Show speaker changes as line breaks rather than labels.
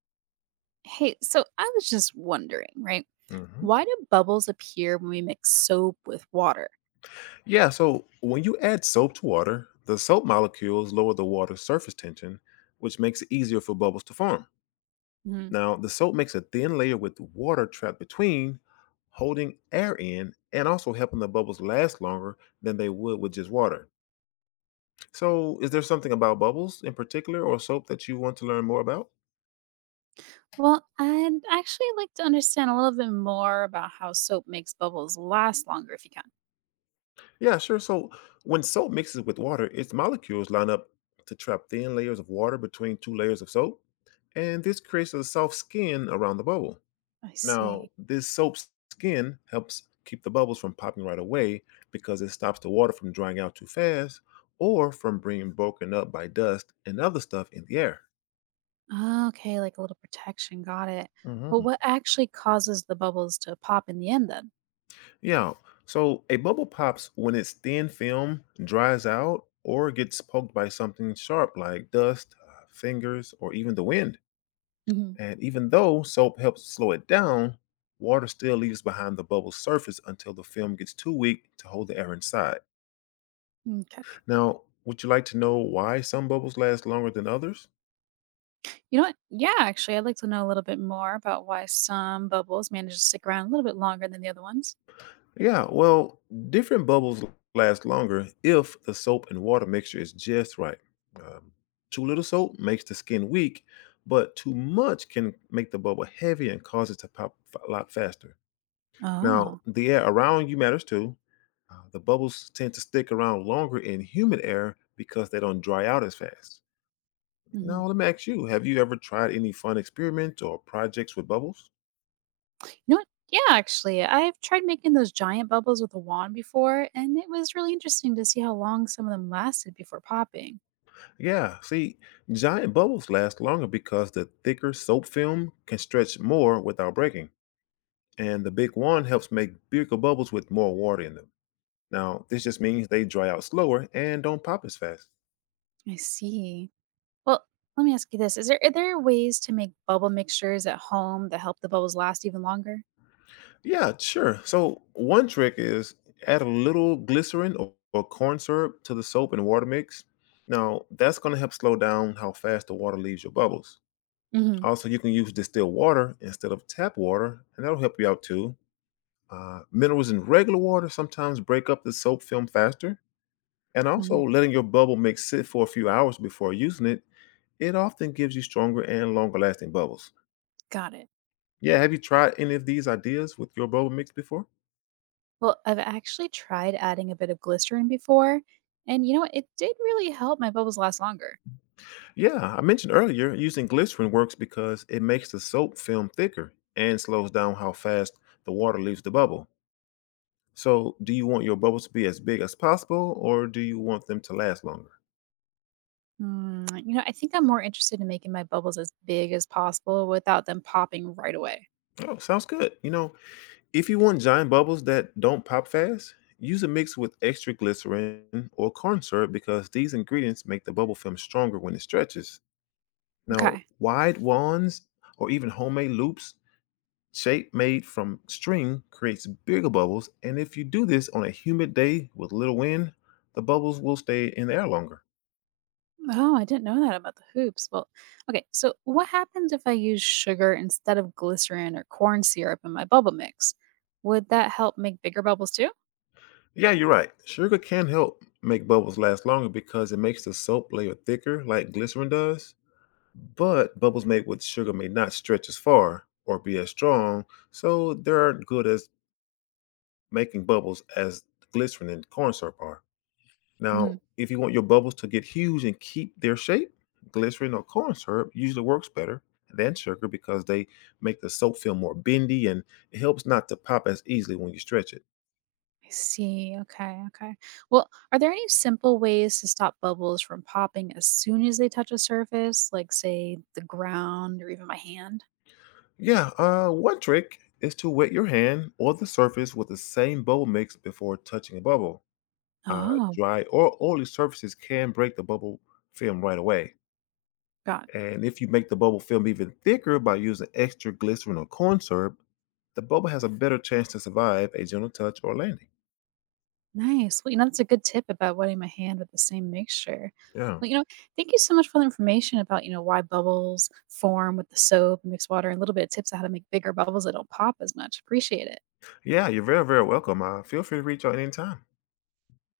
Hey, so I was just wondering, right?
Hmm.
Why do bubbles appear when we mix soap with water?
Yeah, so when you add soap to water, the soap molecules lower the water's surface tension, which makes it easier for bubbles to form.
Mhm.
Now, the soap makes a thin layer with water trapped between, holding air in and also helping the bubbles last longer than they would with just water. So, is there something about bubbles in particular or soap that you want to learn more about?
Well, I'd actually like to understand a little bit more about how soap makes bubbles last longer if you can.
Yeah, sure. So when soap mixes with water, its molecules line up to trap thin layers of water between two layers of soap, and this creates a soft skin around the bubble.
I
Now,
see.
this soap skin helps keep the bubbles from popping right away because it stops the water from drying out too fast or from being broken up by dust and other stuff in the air.
Ah, okay, like a little protection. Got it. Well,
Mhm.
what actually causes the bubbles to pop in the end then?
Yeah. So a bubble pops when its thin film dries out or gets poked by something sharp like dust, fingers, or even the wind.
Mhm.
And even though soap helps slow it down, water still leaves behind the bubble's surface until the film gets too weak to hold the air inside.
Okay.
Now, would you like to know why some bubbles last longer than others?
You know what? Yeah, actually, I'd like to know a little bit more about why some bubbles manage to stick around a little bit longer than the other ones.
Yeah, well, different bubbles last longer if the soap and water mixture is just right. Um, Too little soap makes the skin weak, but too much can make the bubble heavy and cause it to a lot faster. Now,
Oh.
the air around you matters too. The bubbles tend to stick around longer in humid air because they don't dry out as fast. Now, let me ask you, have you ever tried any fun experiments or projects with bubbles?
You know what? Yeah, actually, I've tried making those giant bubbles with a wand before, and it was really interesting to see how long some of them lasted before popping.
Yeah, see, giant bubbles last longer because the thicker soap film can stretch more without breaking, and the big wand helps make bigger bubbles with more water in them. Now, this just means they dry out slower and don't pop as fast.
I see. Well, let me ask you this: is there are there ways to make bubble mixtures at home that help the bubbles last even longer?
Yeah, sure. So, one trick is add a little glycerin or corn syrup to the soap and water mix. Now, that's going to help slow down how fast the water leaves your bubbles.
Hmm.
Also, you can use distilled water instead of tap water, and that'll help you out too. Minerals in regular water sometimes break up the soap film faster, and also
Hmm.
letting your bubble mix sit for a few hours before using it, it often gives you stronger and longer lasting bubbles.
Got it.
Yeah, have you tried any of these ideas with your bubble mix before?
Well, I've actually tried adding a bit of glycerin before, and you know what? It did really help my bubbles last longer.
Yeah, I mentioned earlier using glycerin works because it makes the soap film thicker and slows down how fast the water leaves the bubble. So, do you want your bubbles to be as big as possible or do you want them to last longer?
You know, I think I'm more interested in making my bubbles as big as possible without them popping right away.
Oh, sounds good. You know, if you want giant bubbles that don't pop fast, use a mix with extra glycerin or corn syrup because these ingredients make the bubble film stronger when it stretches. Now,
Okay.
wide wands or even homemade loops, shape made from string, creates bigger bubbles. And if you do this on a humid day with little wind, the bubbles will stay in the air longer.
Oh, I didn't know that about the hoops. Well, okay. So, what happens if I use sugar instead of glycerin or corn syrup in my bubble mix? Would that help make bigger bubbles too?
Yeah, you're right. Sugar can help make bubbles last longer because it makes the soap layer thicker, like glycerin does. But bubbles made with sugar may not stretch as far or be as strong, so they aren't good as making bubbles as glycerin and corn syrup are. Now,
Hmm.
if you want your bubbles to get huge and keep their shape, glycerin or corn syrup usually works better than sugar because they make the soap feel more bendy and it helps not to pop as easily when you stretch it.
I see. Okay. Okay. Well, are there any simple ways to stop bubbles from popping as soon as they touch a surface, like, say, the ground or even my hand?
Yeah, one trick is to wet your hand or the surface with the same bubble mix before touching a bubble. Uh,
Oh,
Dry or oily surfaces can break the bubble film right away.
got.
And if you make the bubble film even thicker by using extra glycerin or corn syrup, the bubble has a better chance to survive a gentle touch or landing.
Nice. Well, you know, that's a good tip about wetting my hand with the same mixture.
Yeah.
Well, you know, thank you so much for the information about, you know, why bubbles form with the soap and mixed water and a little bit of tips on how to make bigger bubbles that don't pop as much. Appreciate it.
Yeah, you're very, very welcome. Feel free to reach out anytime.